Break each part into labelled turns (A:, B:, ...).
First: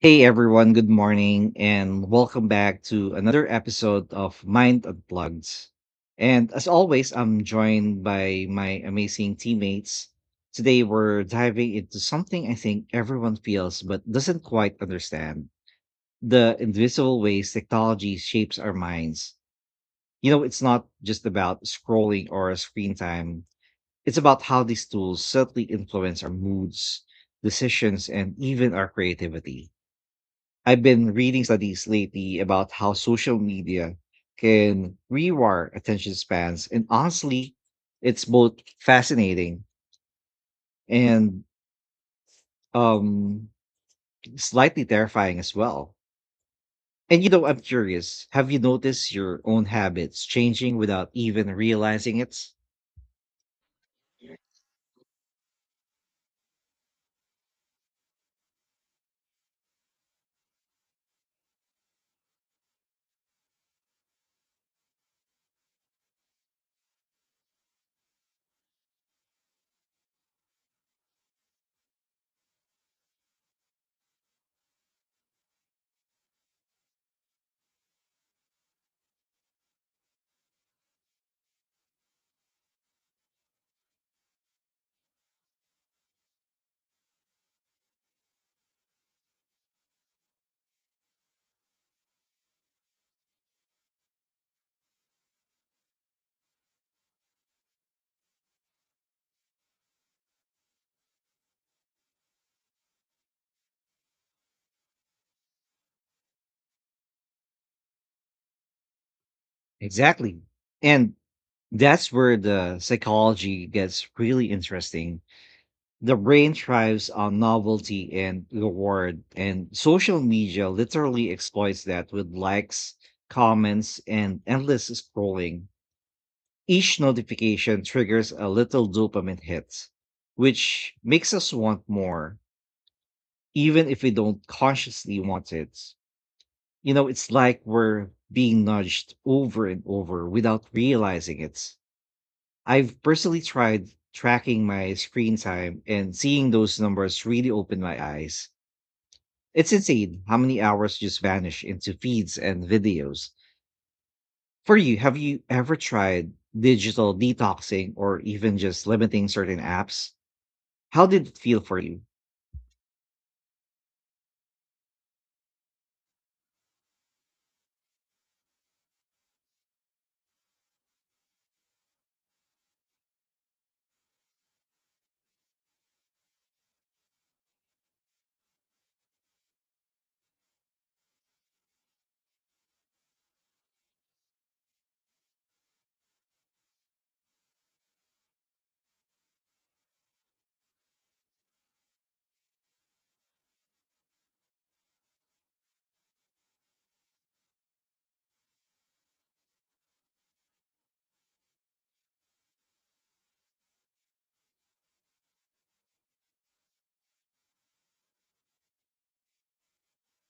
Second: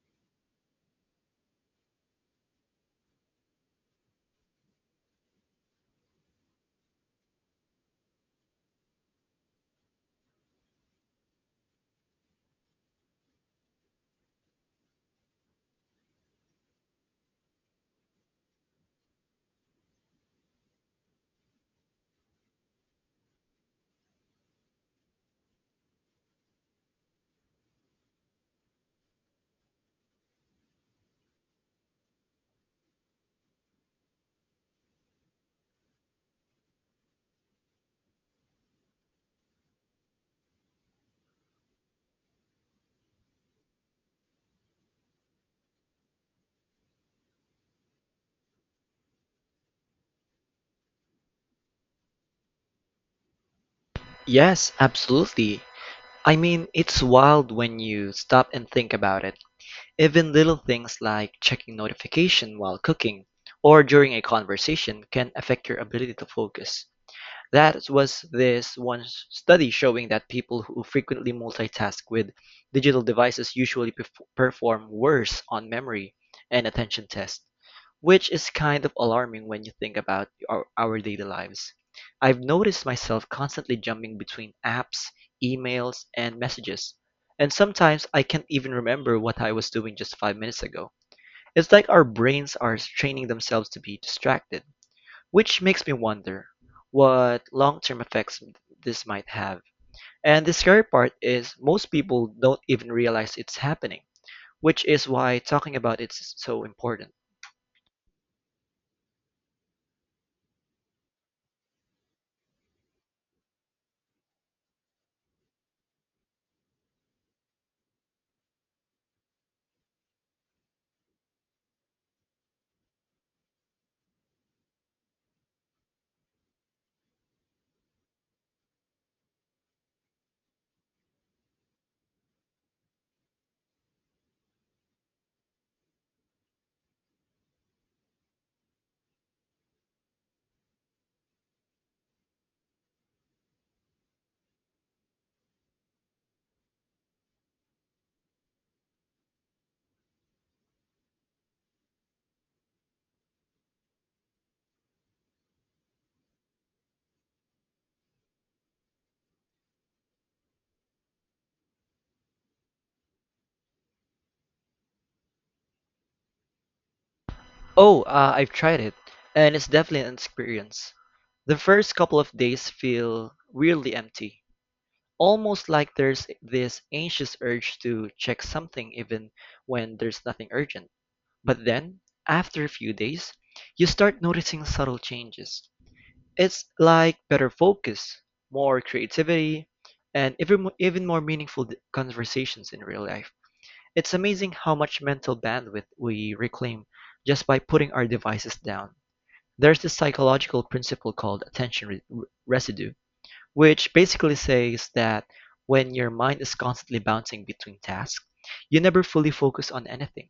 A: Hey everyone, good morning and welcome back to another episode of Mind Unplugged. And as always, I'm joined by my amazing teammates. Today we're diving into something I think everyone feels but doesn't quite understand the invisible ways technology shapes our minds. You know, it's not just about scrolling or screen time, it's about how these tools subtly influence our moods, decisions, and even our creativity. I've been reading studies lately about how social media can rewire attention spans, and honestly, it's both fascinating and um, slightly terrifying as well. And you know, I'm curious. Have you noticed your own habits changing without even realizing it?
B: Yes, absolutely. I mean, it's wild when you stop and think about it. Even little things like checking notification while cooking or during a conversation can affect your ability to focus. That was this one study showing that people who frequently multitask with digital devices perform worse on memory and attention tests, which is kind of alarming when you think about our daily lives. I've noticed myself constantly jumping between apps, emails, and messages, and sometimes I can't even remember what I was doing just 5 minutes ago. It's like our brains are training themselves to be distracted. Which makes me wonder what long-term effects this might have. And the scary part is most people don't even realize it's happening, which is why talking about it is so important.
A: Exactly. And that's where the psychology gets really interesting. The brain thrives on novelty and reward, and social media literally exploits that with likes, comments, and endless scrolling. Each notification triggers a little dopamine hit, which makes us want more, even if we don't consciously want it. You know, it's like we're being nudged over and over without realizing it. I've personally tried tracking my screen time, and seeing those numbers really opened my eyes. It's insane how many hours just vanish into feeds and videos. For you, have you ever tried digital detoxing or even just limiting certain apps? How did it feel for you?
B: Oh, I've tried it, and it's definitely an experience. The first couple of days feel really empty, almost like there's this anxious urge to check something even when there's nothing urgent. But then, after a few days, you start noticing subtle changes. It's like better focus, more creativity, and even more conversations in real life. It's amazing how much mental bandwidth we reclaim just by putting our devices down. There's this psychological principle called attention residue, which basically says that when your mind is constantly bouncing between tasks, you never fully focus on anything.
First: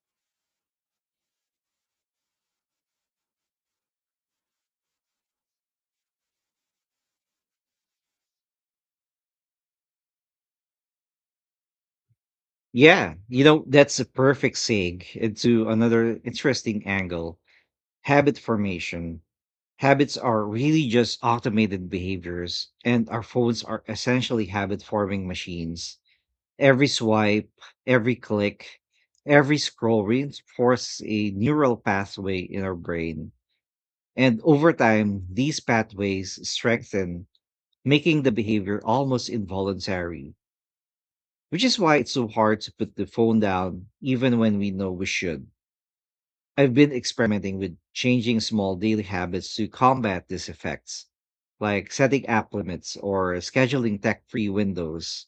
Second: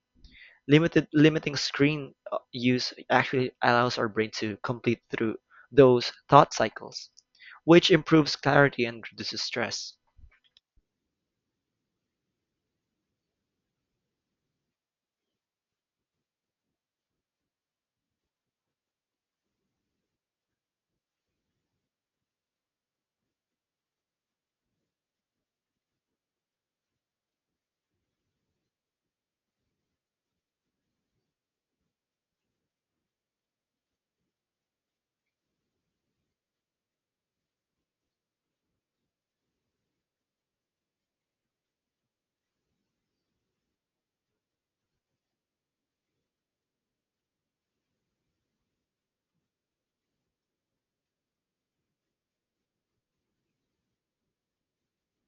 B: Limited limiting screen use actually allows our brain to complete through those thought cycles, which improves clarity and reduces stress.
A: Yeah, you know, that's a perfect segue into another interesting angle: habit formation. Habits are really just automated behaviors, and our phones are essentially habit forming machines. Every swipe, every click, every scroll reinforces a neural pathway in our brain. And over time, these pathways strengthen, making the behavior almost involuntary, which is why it's so hard to put the phone down even when we know we should. I've been experimenting with changing small daily habits to combat these effects, like setting app limits or scheduling tech free windows.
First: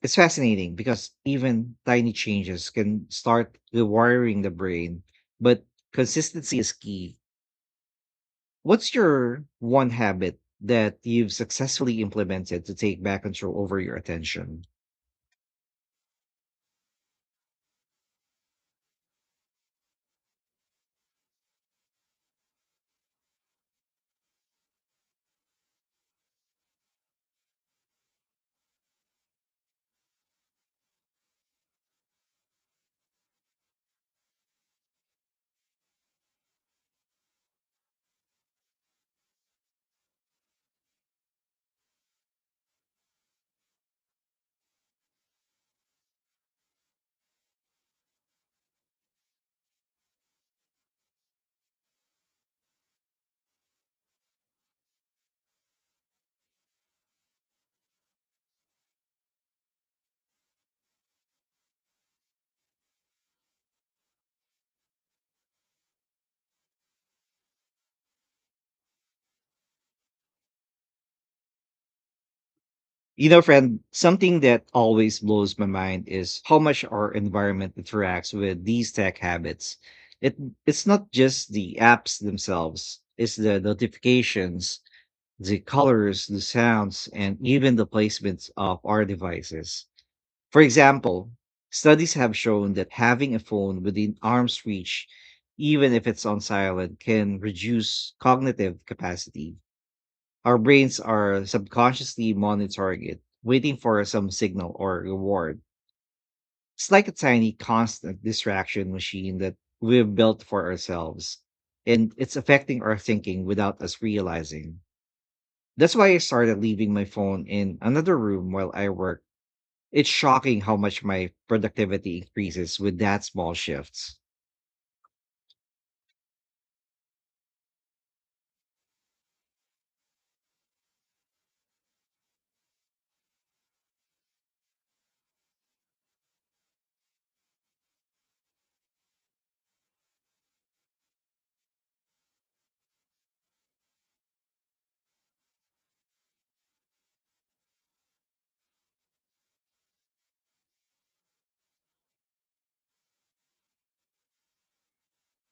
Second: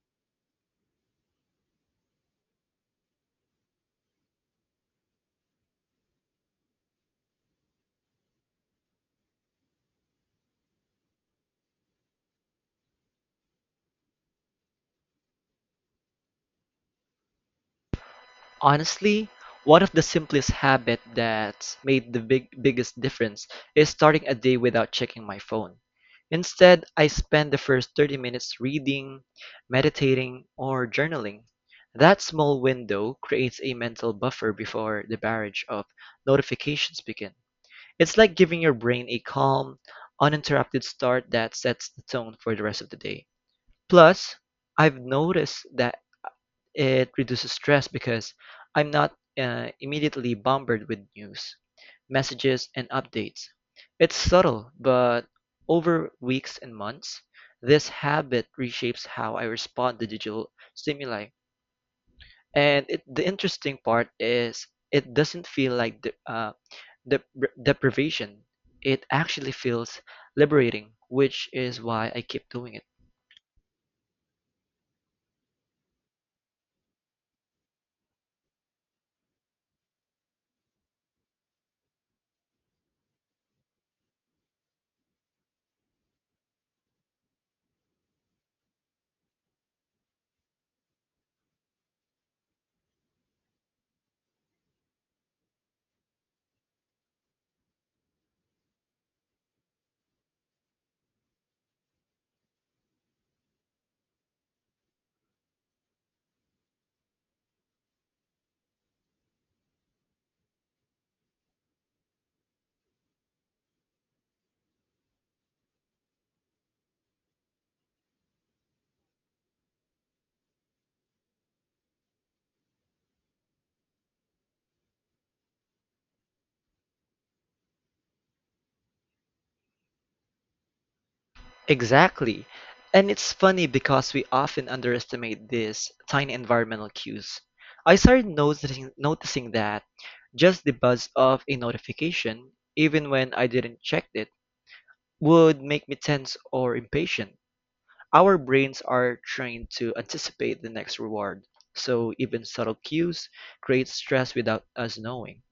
A: It's fascinating because even tiny changes can start rewiring the brain, but consistency is key. What's your one habit that you've successfully implemented to take back control over your attention?
B: Honestly, one of the simplest habits that's made the biggest difference is starting a day without checking my phone. Instead, I spend the first 30 minutes reading, meditating, or journaling. That small window creates a mental buffer before the barrage of notifications begins. It's like giving your brain a calm, uninterrupted start that sets the tone for the rest of the day. Plus, I've noticed that it reduces stress because I'm not immediately bombarded with news, messages, and updates. It's subtle, but over weeks and months, this habit reshapes how I respond to digital stimuli. And the interesting part is it doesn't feel like dep- deprivation, it actually feels liberating, which is why I keep doing it.
A: You know, friend, something that always blows my mind is how much our environment interacts with these tech habits. It it's not just the apps themselves, it's the notifications, the colors, the sounds, and even the placements of our devices. For example, studies have shown that having a phone within arm's reach, even if it's on silent, can reduce cognitive capacity. Our brains are subconsciously monitoring it, waiting for some signal or reward. It's like a tiny constant distraction machine that we've built for ourselves, and it's affecting our thinking without us realizing. That's why I started leaving my phone in another room while I work. It's shocking how much my productivity increases with that small shifts.
B: Exactly. And it's funny because we often underestimate these tiny environmental cues. I started noticing that just the buzz of a notification, even when I didn't check it, would make me tense or impatient. Our brains are trained to anticipate the next reward, so even subtle cues create stress without us knowing.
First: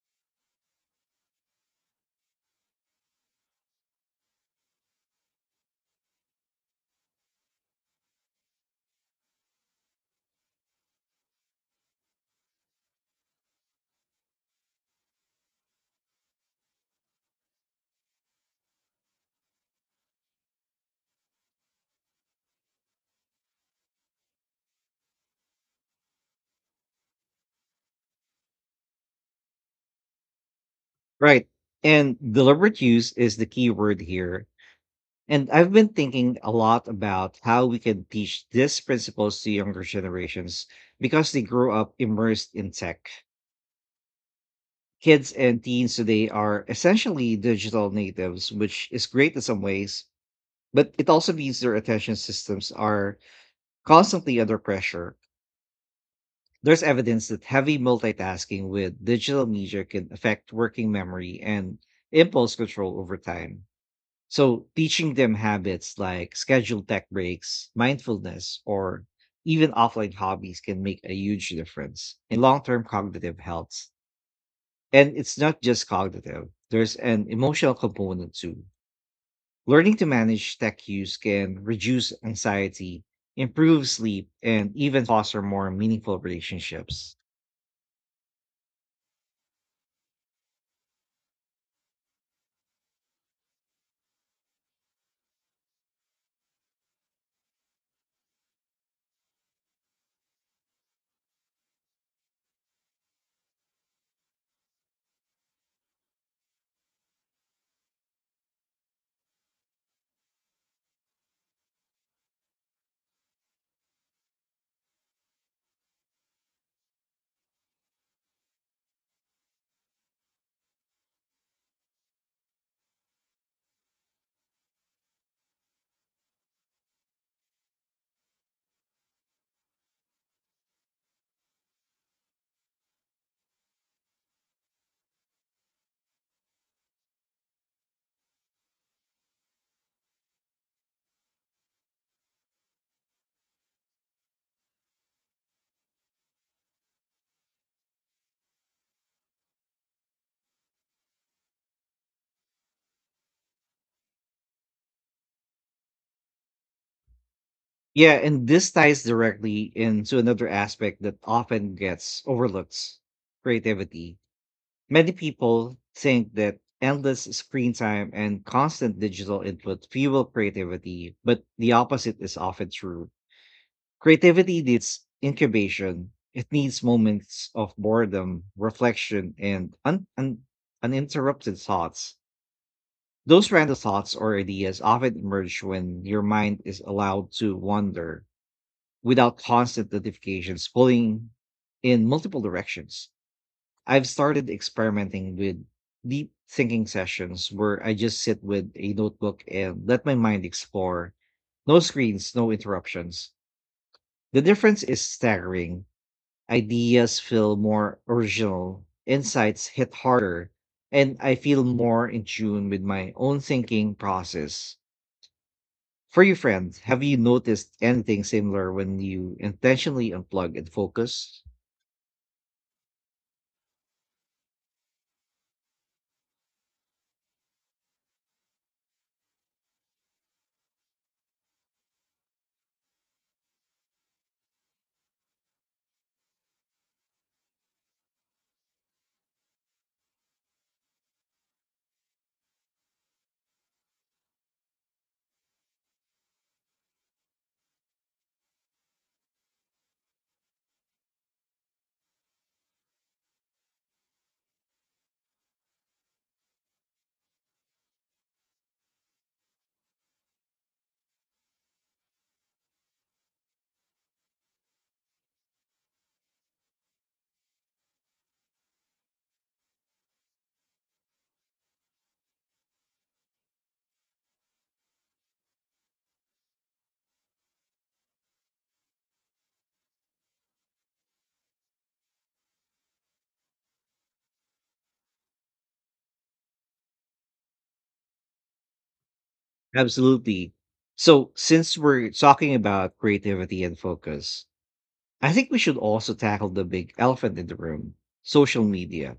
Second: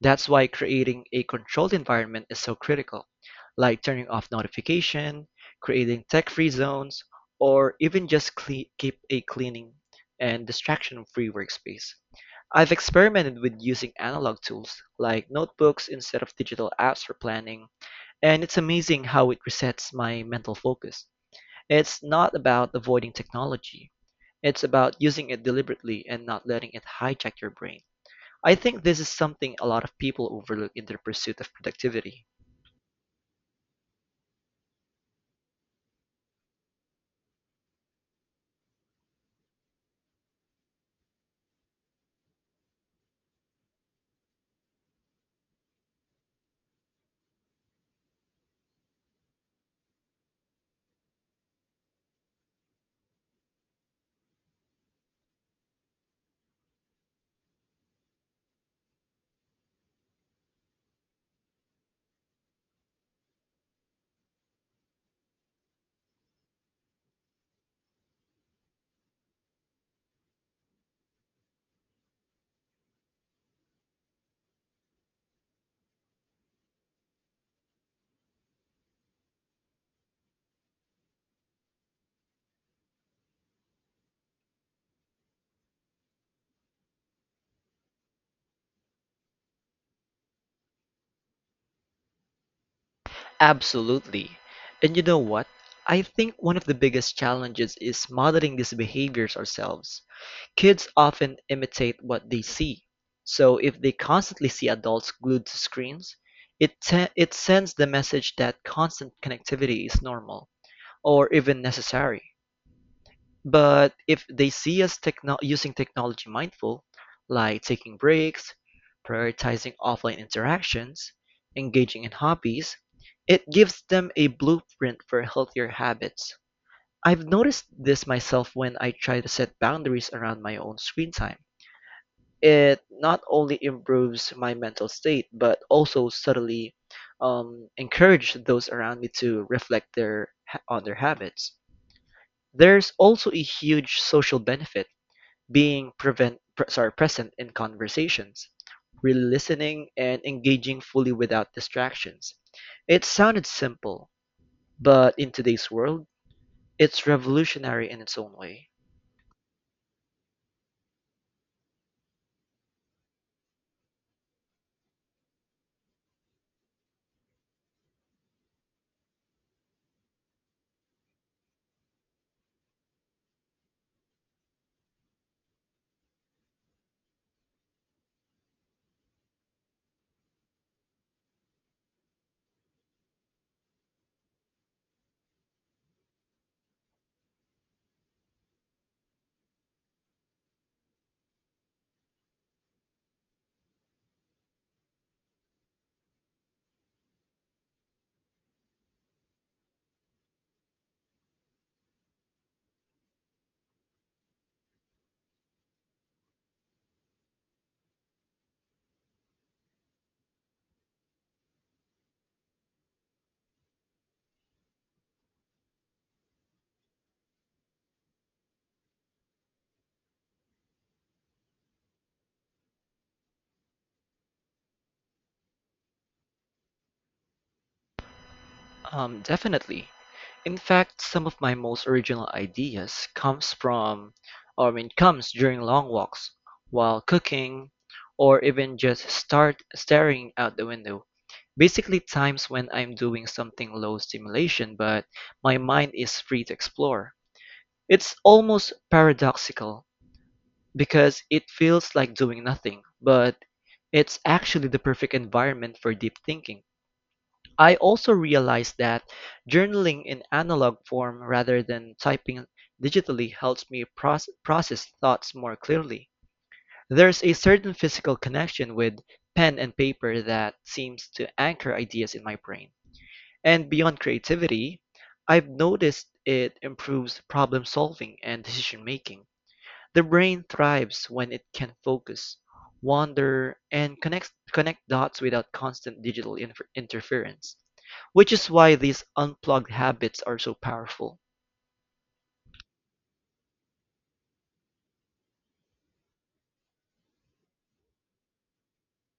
B: That's why creating a controlled environment is so critical, like turning off notification, creating tech-free zones, or keep a cleaning and distraction-free workspace. I've experimented with using analog tools like notebooks instead of digital apps for planning, and it's amazing how it resets my mental focus. It's not about avoiding technology. It's about using it deliberately and not letting it hijack your brain. I think this is something a lot of people overlook in their pursuit
A: Right.
B: of
A: And
B: productivity.
A: deliberate use is the key word here. And I've been thinking a lot about how we can teach these principles to younger generations because they grow up immersed in tech. Kids and teens today are essentially digital natives, which is great in some ways, but it also means their attention systems are constantly under pressure. There's evidence that heavy multitasking with digital media can affect working memory and impulse control over time. So, teaching them habits like scheduled tech breaks, mindfulness, or even offline hobbies can make a huge difference in long term cognitive health. And it's not just cognitive, there's an emotional component too. Learning to manage tech use can reduce anxiety, improve sleep, and even foster more meaningful relationships.
B: Absolutely. And you know what? I think one of the biggest challenges is modeling these behaviors ourselves. Kids often imitate what they see, so if they constantly see adults glued to screens, it sends the message that constant connectivity is normal or even necessary. But if they see us using technology mindful, like taking breaks, prioritizing offline interactions, engaging in hobbies, it gives them a blueprint for healthier habits. I've noticed this myself when I try to set boundaries around my own screen time. It not only improves my mental state, but also subtly encourage those around me to reflect their on their habits. There's also a huge social benefit being prevent pre- sorry present in conversations, really listening and engaging fully without distractions. It sounded simple, but in today's world, it's revolutionary in
A: Yeah,
B: its own
A: and
B: way.
A: this ties directly into another aspect that often gets overlooked: creativity. Many people think that endless screen time and constant digital input fuel creativity, but the opposite is often true. Creativity needs incubation, it needs moments of boredom, reflection, and uninterrupted thoughts. Those random thoughts or ideas often emerge when your mind is allowed to wander without constant notifications pulling in multiple directions. I've started experimenting with deep thinking sessions where I just sit with a notebook and let my mind explore. No screens, no interruptions. The difference is staggering. Ideas feel more original, insights hit harder, and I feel more in tune with my own thinking process. For you, friend, have you noticed anything similar when you intentionally unplug and focus?
B: Definitely. In fact, some of my most original ideas comes from, or I mean, comes during long walks, while cooking, or even just start staring out the window. Basically, times when I'm doing something low stimulation, but my mind is free to explore. It's almost paradoxical because it feels like doing nothing, but it's actually the perfect environment for deep thinking. I also realized that journaling in analog form rather than typing digitally helps me process thoughts more clearly. There's a certain physical connection with pen and paper that seems to anchor ideas in my brain. And beyond creativity, I've noticed it improves problem solving and decision making. The brain thrives when it can focus, wander, and connect dots without constant interference, which is why these unplugged habits are so
A: Absolutely.
B: powerful.
A: So, since we're talking about creativity and focus, I think we should also tackle the big elephant in the room: social media.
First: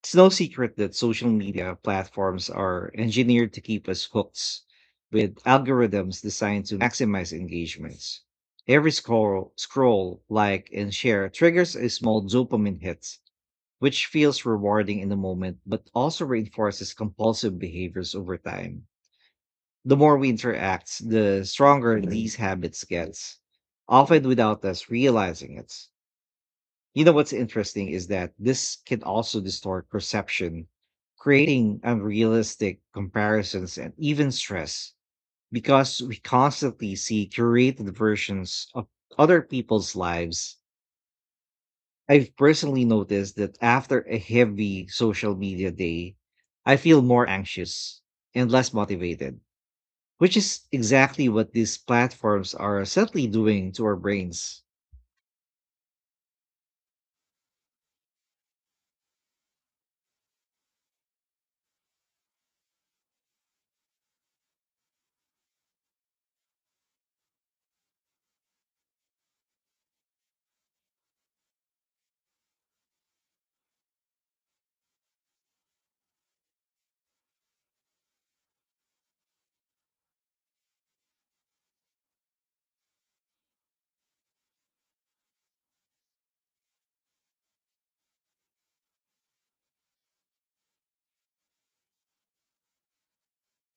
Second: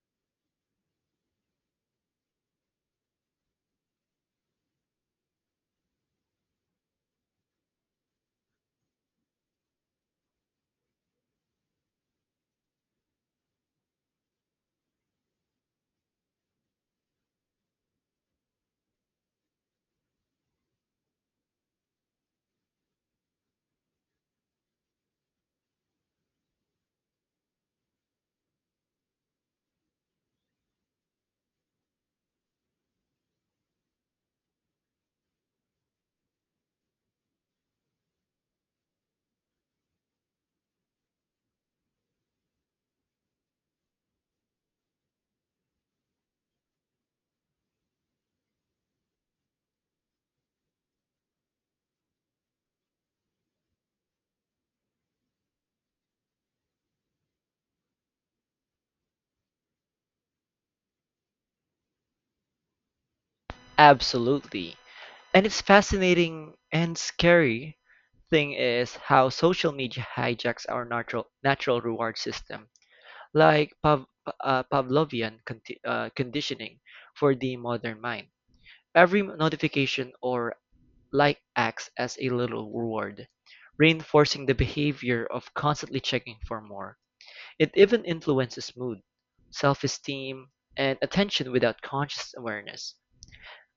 A: It's no secret that social media platforms are engineered to keep us hooked with algorithms designed to maximize engagements. Every scroll, like, and share triggers a small dopamine hit, which feels rewarding in the moment but also reinforces compulsive behaviors over time. The more we interact, the stronger these habits gets, often without us realizing it. You know what's interesting is that this can also distort perception, creating unrealistic comparisons and even stress because we constantly see curated versions of other people's lives. I've personally noticed that after a heavy social media day, I feel more anxious and less motivated, which is exactly what these platforms are subtly doing to our brains.
B: Absolutely. And it's fascinating and scary thing is how social media hijacks our natural reward system, like Pavlovian conditioning for the modern mind. Every notification or Like acts as a little reward, reinforcing the behavior of constantly checking for more. It even influences mood, self-esteem, and attention without conscious awareness.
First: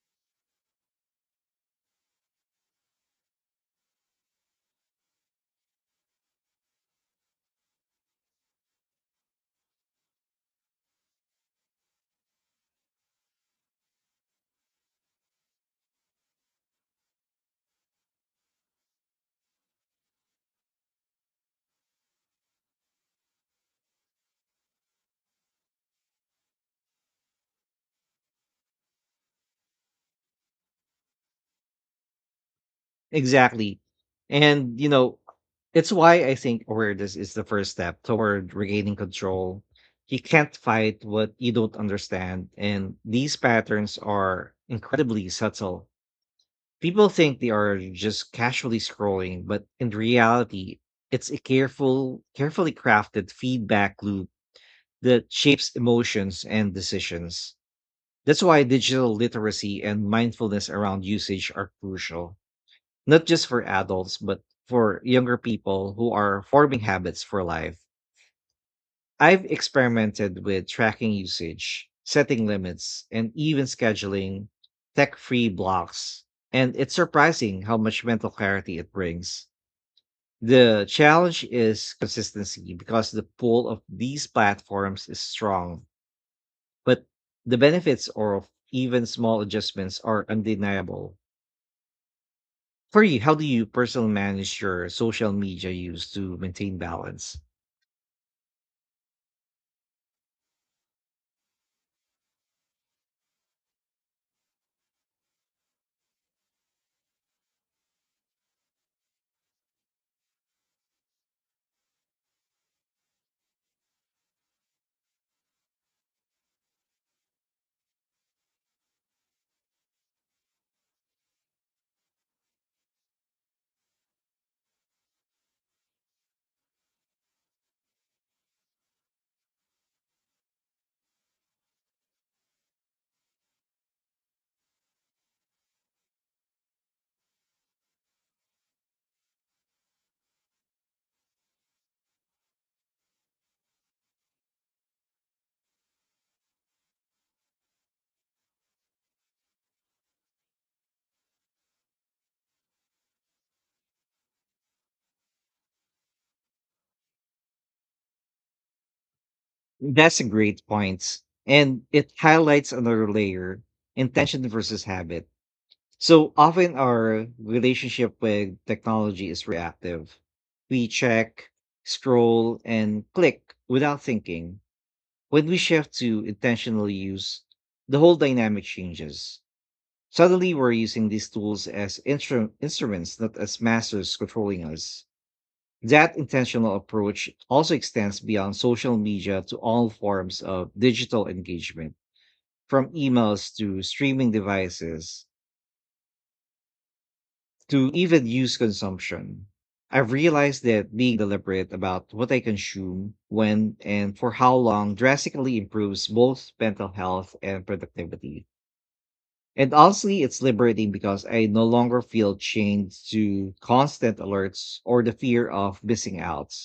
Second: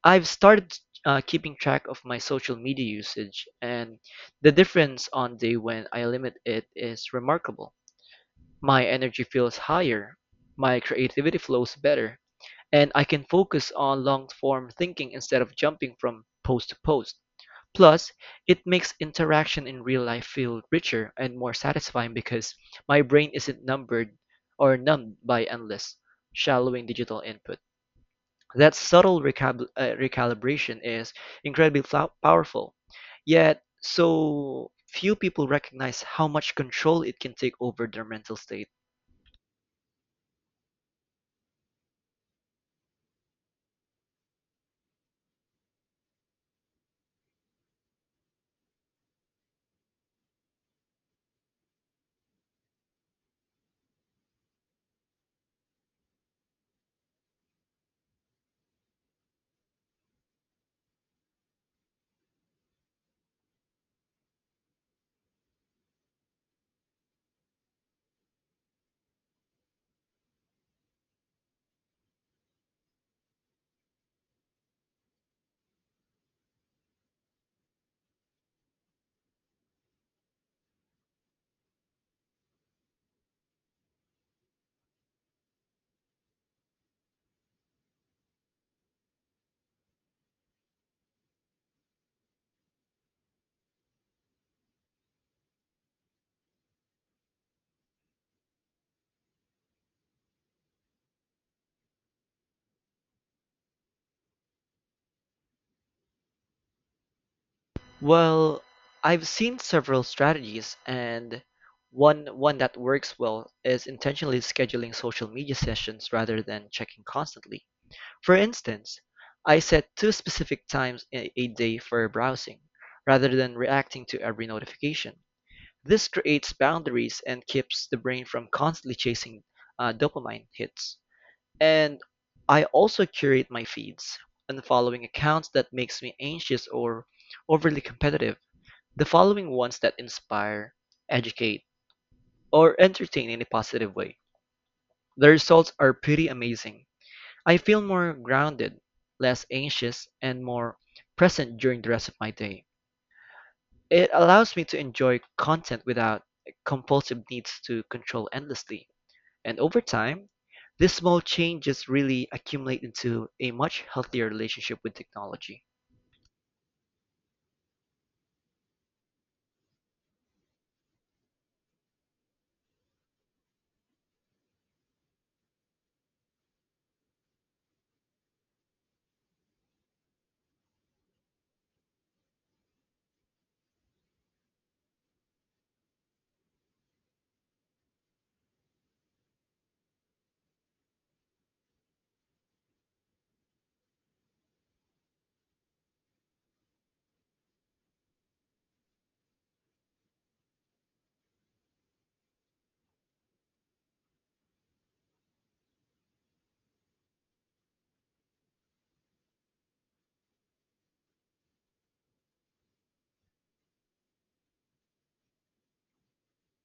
B: I've started keeping track of my social media usage, and the difference on day when I limit it is remarkable. My energy feels higher, my creativity flows better, and I can focus on long-form thinking instead of jumping from post to post. Plus, it makes interaction in real life feel richer and more satisfying because my brain isn't numbered or numbed by endless, shallowing digital input. That subtle recalibration is powerful. Yet,
A: Exactly.
B: so
A: And, you
B: few
A: know,
B: people
A: it's
B: recognize
A: why
B: how
A: I
B: much
A: think
B: control
A: awareness
B: it
A: is
B: can
A: the
B: take
A: first
B: over
A: step
B: their mental
A: toward
B: state.
A: regaining control. You can't fight what you don't understand. And these patterns are incredibly subtle. People think they are just casually scrolling, but in reality, it's a careful, carefully crafted feedback loop that shapes emotions and decisions. That's why digital literacy and mindfulness around usage are crucial, not just for adults, but for younger people who are forming habits for life. I've experimented with tracking usage, setting limits, and even scheduling tech free blocks. And it's surprising how much mental clarity it brings. The challenge is consistency because the pull of these platforms is strong. But the benefits of even small adjustments are undeniable. For you, how do you personally manage your social media use to maintain balance?
B: Well, I've seen several strategies, and one that works well is intentionally scheduling social media sessions rather than checking constantly. For instance, I set two specific times a day for browsing, rather than reacting to every notification. This creates boundaries and keeps the brain from constantly chasing dopamine hits. And I also curate my feeds, unfollowing accounts that makes me anxious or overly competitive the following ones that inspire, educate, or entertain in a positive way. The results are pretty amazing. I feel more grounded, less anxious, and more present during the rest of my day. It allows me to enjoy content without compulsive needs to control endlessly. And over
A: That's a
B: time,
A: great
B: these small
A: point.
B: changes
A: And it
B: really
A: highlights
B: accumulate
A: another
B: into a
A: layer:
B: much healthier
A: intention
B: relationship
A: versus
B: with
A: habit.
B: technology.
A: So often our relationship with technology is reactive. We check, scroll, and click without thinking. When we shift to intentionally use, the whole dynamic changes. Suddenly, we're using these tools as instruments, not as masters controlling us. That intentional approach also extends beyond social media to all forms of digital engagement, from emails to streaming devices to even use consumption. I've realized that being deliberate about what I consume, when, and for how long drastically improves both mental health and productivity. And honestly, it's liberating because I no longer feel chained to constant alerts or the fear of missing out.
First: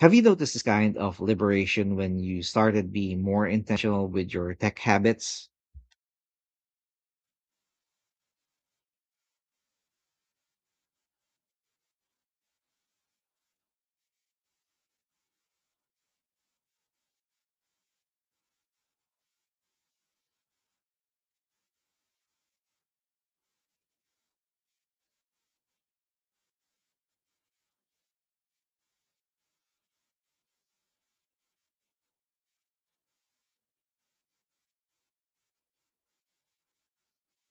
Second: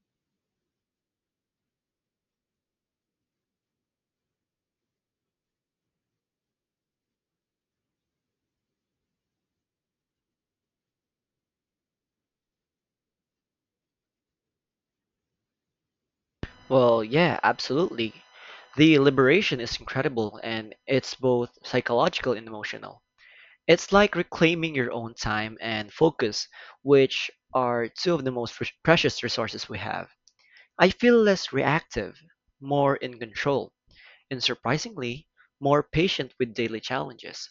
A: Have you noticed this kind of liberation when you started being more intentional with your tech habits?
B: Well, yeah, absolutely. The liberation is incredible and it's both psychological and emotional. It's like reclaiming your own time and focus, which are two of the most precious resources we have. I feel less reactive, more in control, and surprisingly, more patient with daily challenges.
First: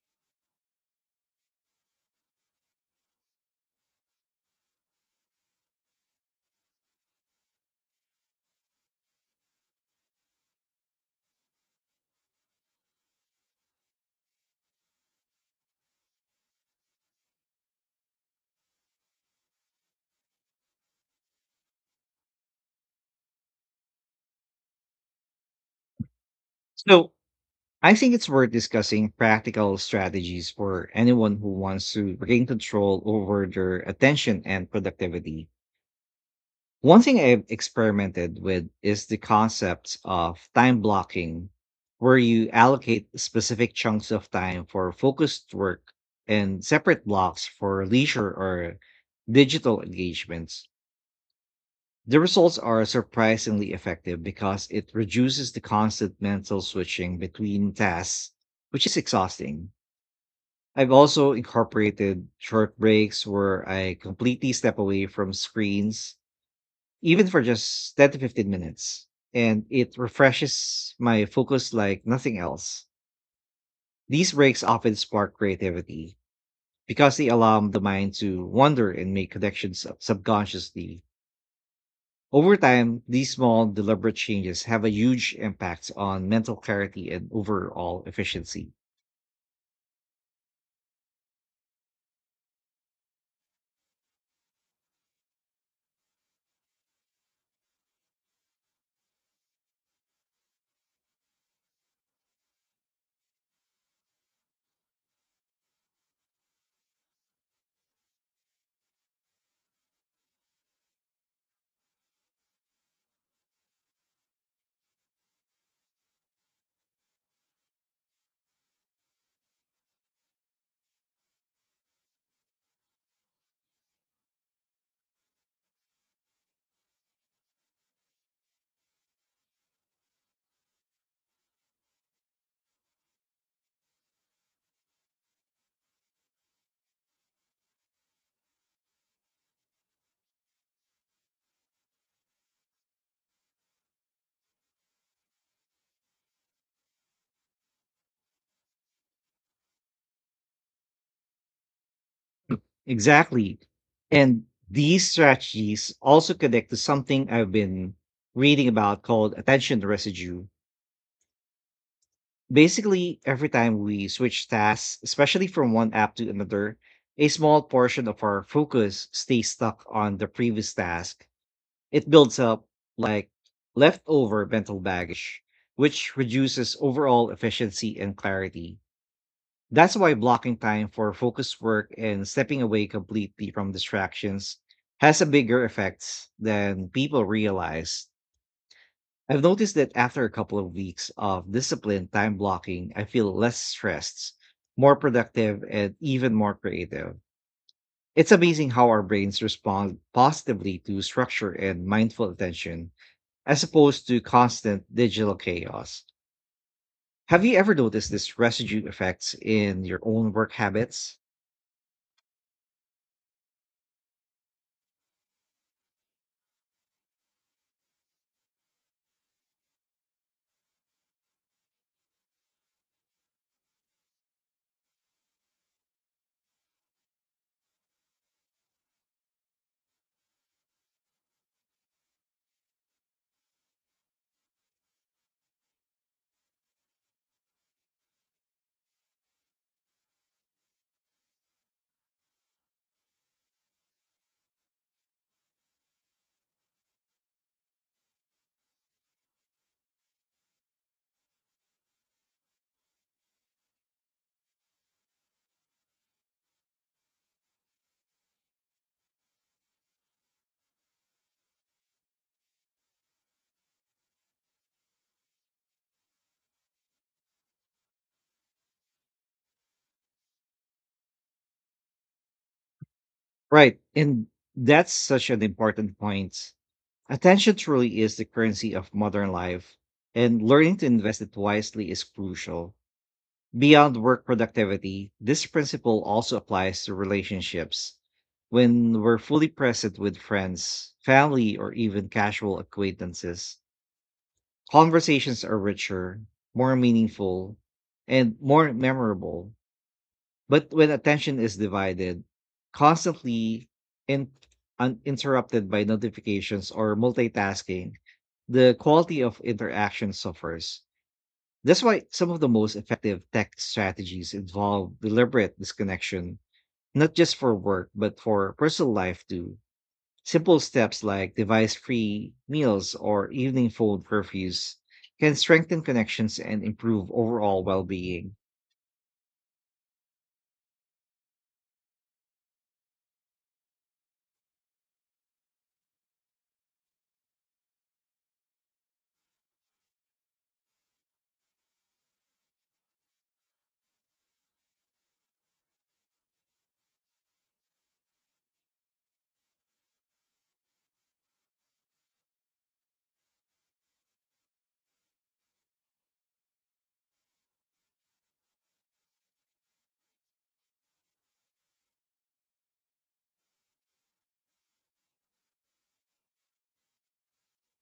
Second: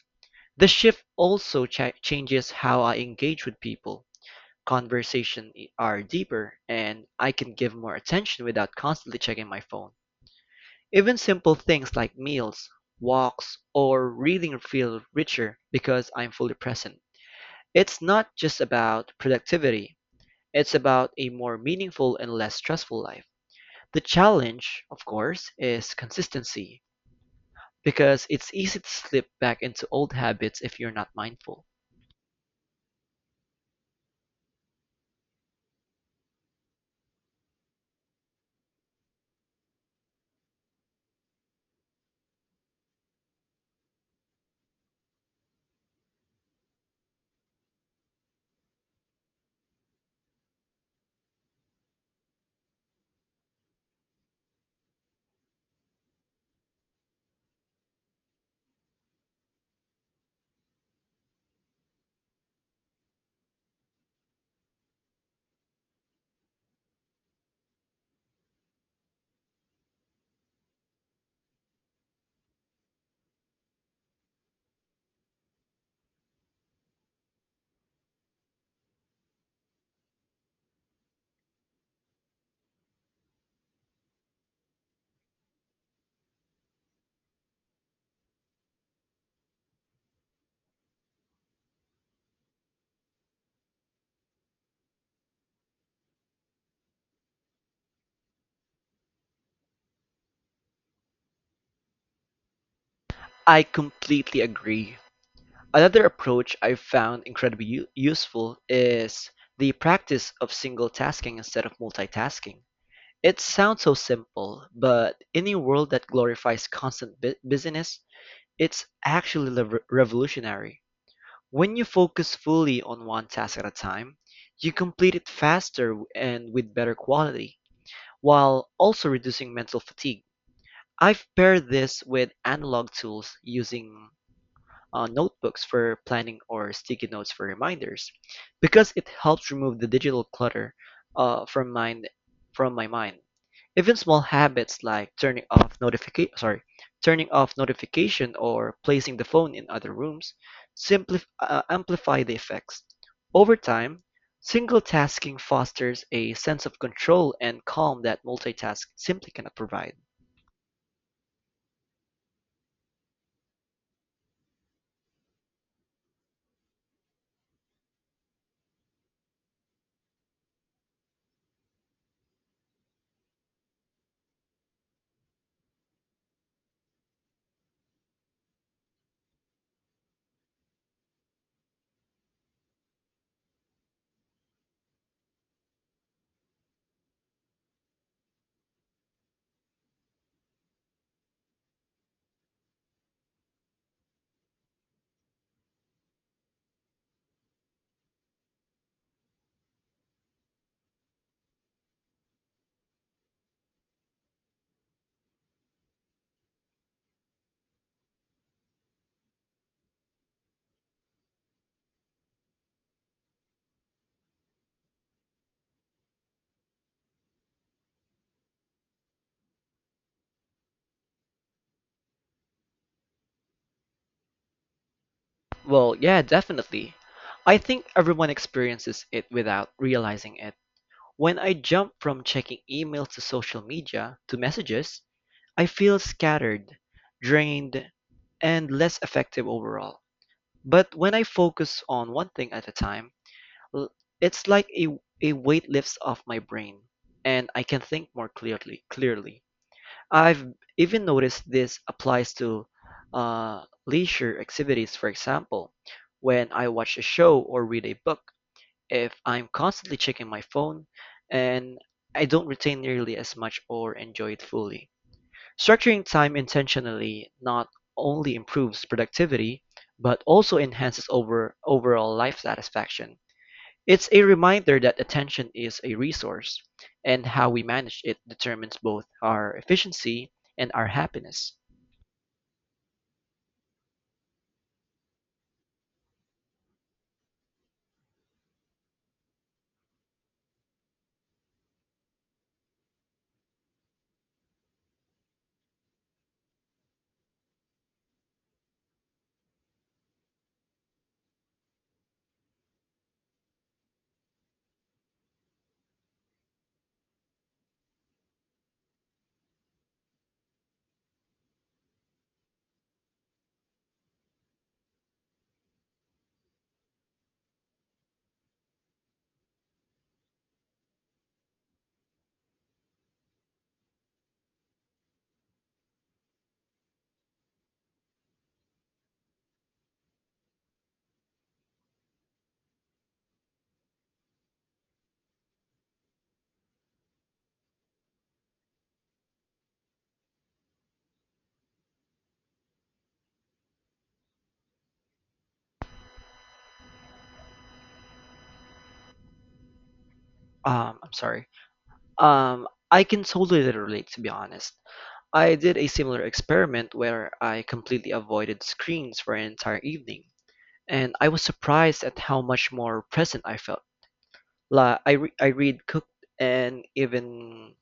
B: The shift also changes how I engage with people. Conversations are deeper, and I can give more attention without constantly checking my phone. Even simple things like meals, walks, or reading feel richer because I'm fully present. It's not just about productivity, it's about a more meaningful and less stressful life. The challenge, of course, is consistency,
A: So, I think
B: because
A: it's worth
B: it's easy to
A: discussing
B: slip back
A: practical
B: into old
A: strategies
B: habits if
A: for
B: you're not
A: anyone who
B: mindful.
A: wants to regain control over their attention and productivity. One thing I've experimented with is the concepts of time blocking, where you allocate specific chunks of time for focused work and separate blocks for leisure or digital engagements. The results are surprisingly effective because it reduces the constant mental switching between tasks, which is exhausting. I've also incorporated short breaks where I completely step away from screens even for just 10 to 15 minutes, and it refreshes my focus like nothing else. These breaks often spark creativity because they allow the mind to wander and make connections subconsciously. Over time, these small, deliberate changes have a huge impact on mental clarity and overall efficiency.
B: I completely agree. Another approach I've found incredibly useful is the practice of single tasking instead of multitasking. It sounds so simple, but in a world that glorifies constant busyness, it's actually revolutionary. When you focus fully on one task at a time, you complete it faster and with better quality, while also reducing mental fatigue. I've paired this with analog tools using notebooks for planning or sticky notes for reminders, because it helps remove the digital clutter uh, from mind from my mind. Even small habits like turning off notification or placing the phone in other rooms simply amplify the effects. Over
A: Exactly.
B: time,
A: And
B: single
A: these
B: tasking
A: strategies
B: fosters a
A: also
B: sense
A: connect to
B: of
A: something
B: control
A: I've
B: and
A: been
B: calm that
A: reading
B: multitask
A: about
B: simply
A: called
B: cannot
A: attention
B: provide.
A: residue. Basically, every time we switch tasks, especially from one app to another, a small portion of our focus stays stuck on the previous task. It builds up like leftover mental baggage, which reduces overall efficiency and clarity. That's why blocking time for focused work and stepping away completely from distractions has a bigger effect than people realize. I've noticed that after a couple of weeks of disciplined time blocking, I feel less stressed, more productive, and even more creative. It's amazing how our brains respond positively to structure and mindful attention as opposed to constant digital chaos. Have you ever noticed this residue effects in your own work habits?
B: Well, yeah, definitely. I think everyone experiences it without realizing it. When I jump from checking emails to social media to messages, I feel scattered, drained, and less effective overall. But when I focus on one thing at a time, l- it's like a weight lifts off my brain and I can think more clearly. Clearly, I've even noticed this applies to leisure activities. For example, when I watch a show or read a book, if I'm constantly checking my phone, and I don't retain nearly as much or enjoy it fully. Structuring time intentionally not only improves productivity, but also enhances overall life satisfaction.
A: Right,
B: It's a
A: and
B: reminder
A: that's
B: that
A: such an
B: attention is a
A: important point.
B: resource, and how
A: Attention
B: we manage
A: truly is
B: it
A: the currency
B: determines
A: of
B: both
A: modern
B: our
A: life,
B: efficiency
A: and
B: and
A: learning to
B: our
A: invest it
B: happiness.
A: wisely is crucial. Beyond work productivity, this principle also applies to relationships. When we're fully present with friends, family, or even casual acquaintances, conversations are richer, more meaningful, and more memorable. But when attention is divided, constantly and uninterrupted by notifications or multitasking, the quality of interaction suffers. That's why some of the most effective tech strategies involve deliberate disconnection, not just for work, but for personal life too. Simple steps like device free meals or evening phone curfews can strengthen connections and improve overall well being.
B: I'm sorry. I can totally relate, to be honest. I did a similar experiment where I completely avoided screens for an entire evening, and I was surprised at how much more present I felt. La I re I read, cooked, and even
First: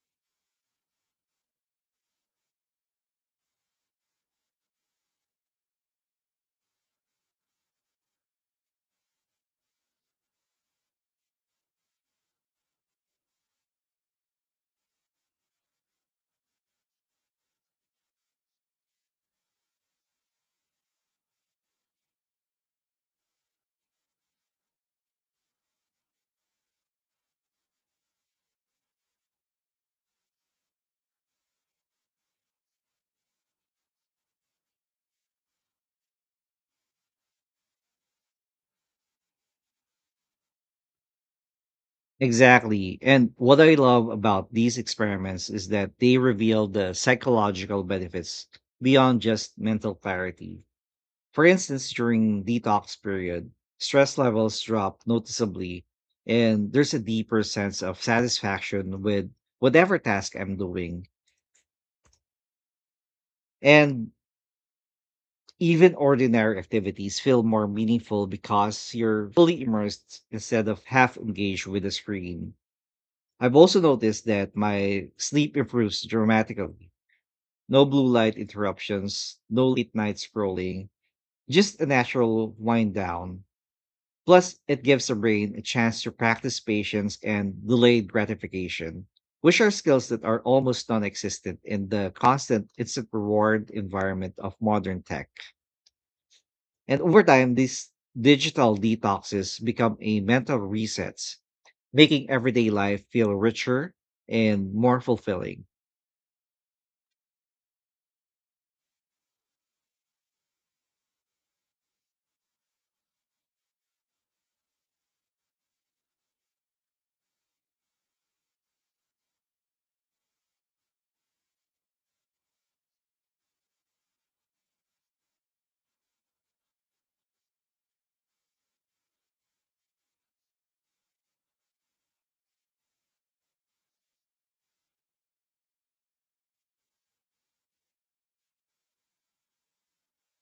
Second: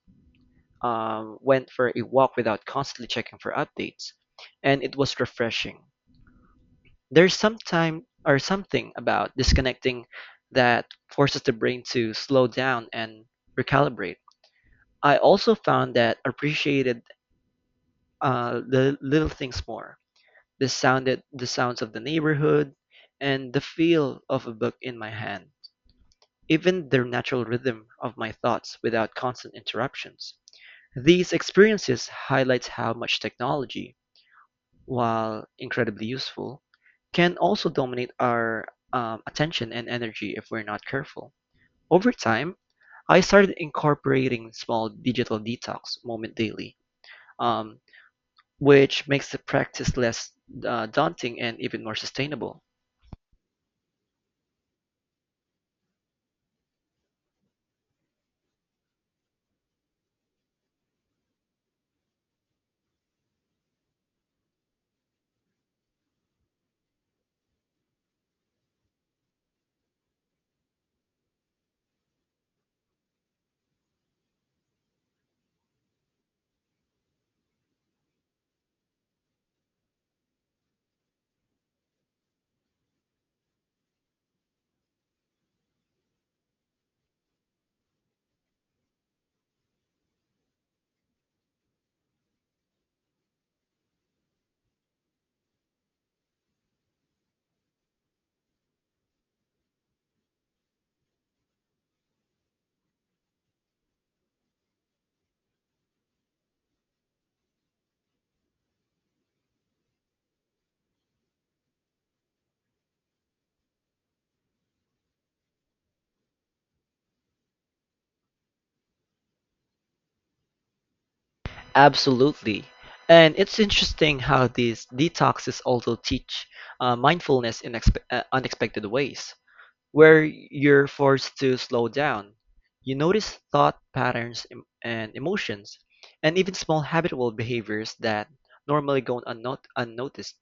B: went for a walk without constantly checking for updates, and it was refreshing. There's some time or something about disconnecting that forces the brain to slow down and recalibrate. I also found that appreciated the little things more. The sounds of the neighborhood and the feel of a book in my hand even the natural rhythm of my thoughts without constant interruptions. These experiences highlight how much technology, while incredibly useful, can also dominate our attention and energy if we're not careful. Over time,
A: Exactly.
B: I
A: And
B: started
A: what I love about
B: incorporating
A: these
B: small digital
A: experiments is that
B: detox
A: they
B: moment
A: reveal
B: daily,
A: the
B: um,
A: psychological benefits
B: which
A: beyond
B: makes the
A: just
B: practice
A: mental
B: less
A: clarity.
B: daunting
A: For
B: and even
A: instance,
B: more
A: during
B: sustainable.
A: detox period, stress levels drop noticeably and there's a deeper sense of satisfaction with whatever task I'm doing. And even ordinary activities feel more meaningful because you're fully immersed instead of half engaged with the screen. I've also noticed that my sleep improves dramatically. No blue light interruptions, no late night scrolling, just a natural wind down. Plus, it gives the brain a chance to practice patience and delayed gratification, which are skills that are almost non existent in the constant instant reward environment of modern tech. And over time, these digital detoxes become a mental resets, making everyday life feel richer and more fulfilling.
B: Absolutely. And it's interesting how these detoxes also teach mindfulness in unexpected ways, where you're forced to slow down. You notice thought patterns and emotions, and even small habitual behaviors that normally go unnoticed.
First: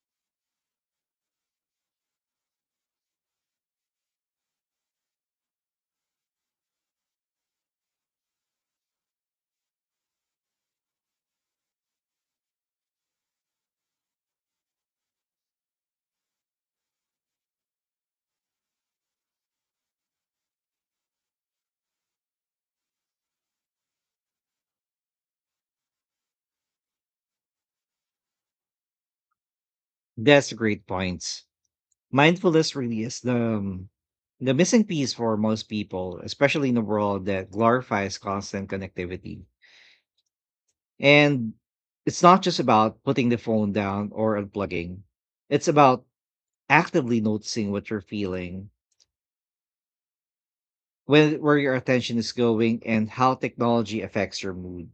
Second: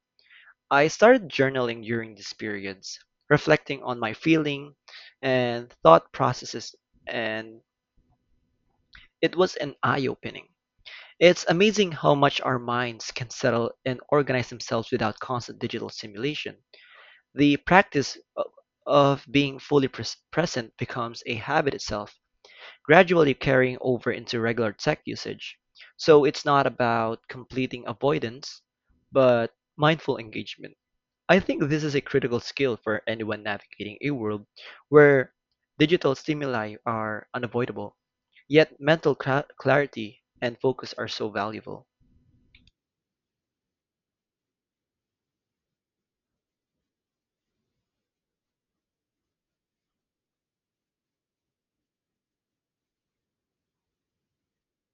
B: I started journaling during these periods, reflecting on my feeling and thought processes, and it was an eye-opening. It's amazing how much our minds can settle and organize themselves without constant digital stimulation. The practice of being fully present becomes a habit itself, gradually carrying over into regular tech usage. So it's not about completing avoidance, but mindful
A: That's
B: engagement.
A: great
B: I
A: points.
B: think this is a critical
A: Mindfulness
B: skill for
A: really is
B: anyone navigating a world
A: the missing piece
B: where
A: for most
B: digital
A: people, especially
B: stimuli
A: in a
B: are
A: world that
B: unavoidable,
A: glorifies constant
B: yet mental
A: connectivity.
B: clarity and focus are so
A: And
B: valuable.
A: it's not just about putting the phone down or unplugging. It's about actively noticing what you're feeling, when where your attention is going, and how technology affects your mood.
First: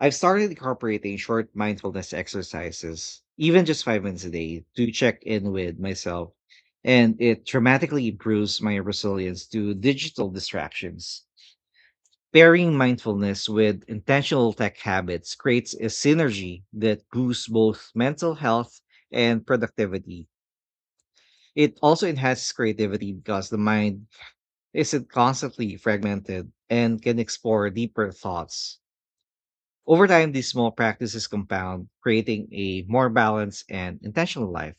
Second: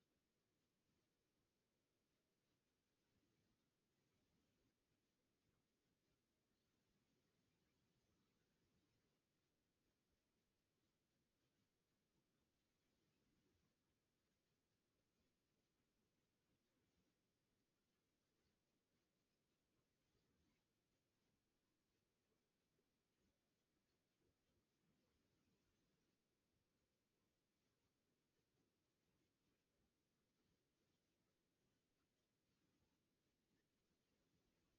A: I've started incorporating short mindfulness exercises, even just 5 minutes a day, to check in with myself. And it dramatically improves my resilience to digital distractions. Pairing mindfulness with intentional tech habits creates a synergy that boosts both mental health and productivity. It also enhances creativity because the mind isn't constantly fragmented and can explore deeper thoughts. Over time, these small practices compound, creating a more balanced and intentional life.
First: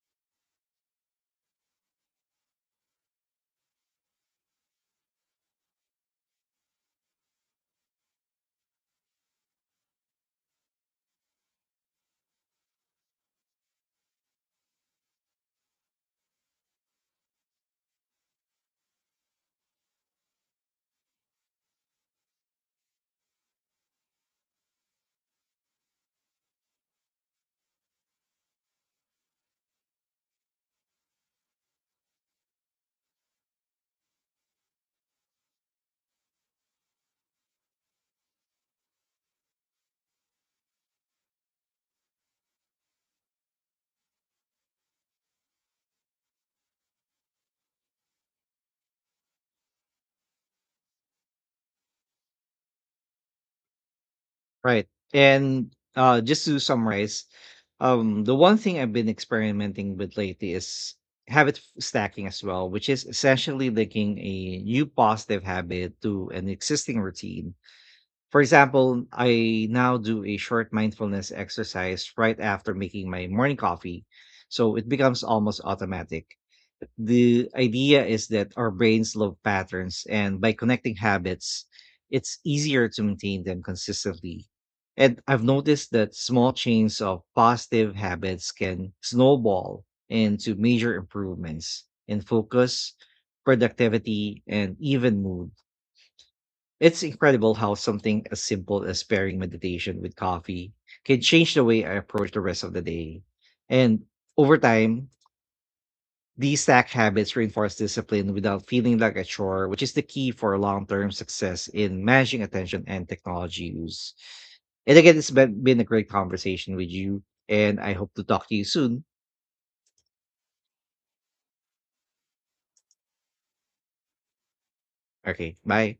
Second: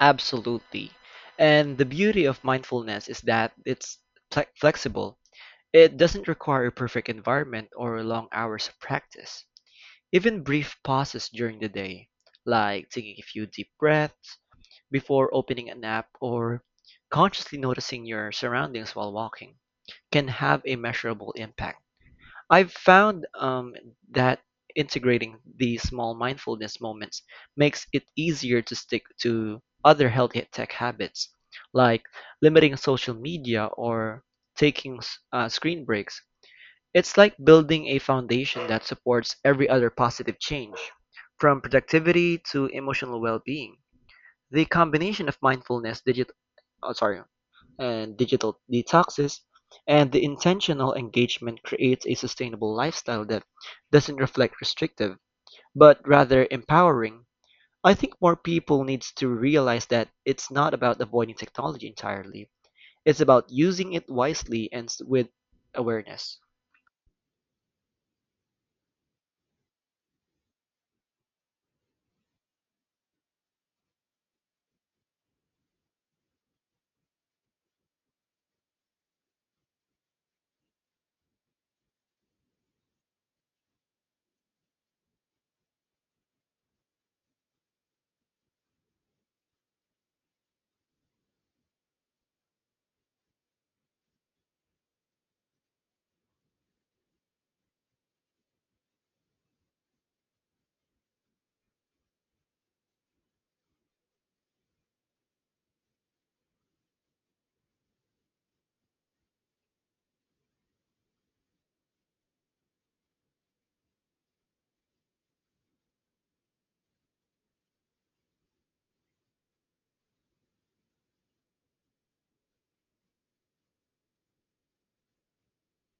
B: Absolutely. And the beauty of mindfulness is that it's flexible. It doesn't require a perfect environment or long hours of practice. Even brief pauses during the day, like taking a few deep breaths before opening an app or consciously noticing your surroundings while walking, can have a measurable impact. I've found that integrating these small mindfulness moments makes it easier to stick to other healthy tech habits, like limiting social media or taking screen breaks. It's like building a foundation that supports every other positive change, from productivity to emotional well-being. The combination of mindfulness, oh, sorry, digital detoxes, and the intentional engagement creates a sustainable lifestyle that doesn't reflect
A: Right.
B: restrictive,
A: And
B: but
A: just
B: rather
A: to summarize,
B: empowering. I think more
A: the one thing
B: people
A: I've been
B: needs to realize
A: experimenting
B: that
A: with
B: it's
A: lately
B: not
A: is
B: about avoiding technology
A: stacking as
B: entirely.
A: well, which is
B: It's about
A: essentially
B: using it
A: linking a
B: wisely
A: new
B: and with
A: positive habit to
B: awareness.
A: an existing routine. For example, I now do a short mindfulness exercise right after making my morning coffee, so it becomes almost automatic. The idea is that our brains love patterns, and by connecting habits, it's easier to maintain them consistently. And I've noticed that small chains of positive habits can snowball into major improvements in focus, productivity, and even mood. It's incredible how something as simple as pairing meditation with coffee can change the way I approach the rest of the day. And over time, these stack habits reinforce discipline without feeling like a chore, which is the key for long term success in managing attention and technology use. And again, it's been a great conversation with you, and I hope to talk to you soon. Okay, bye.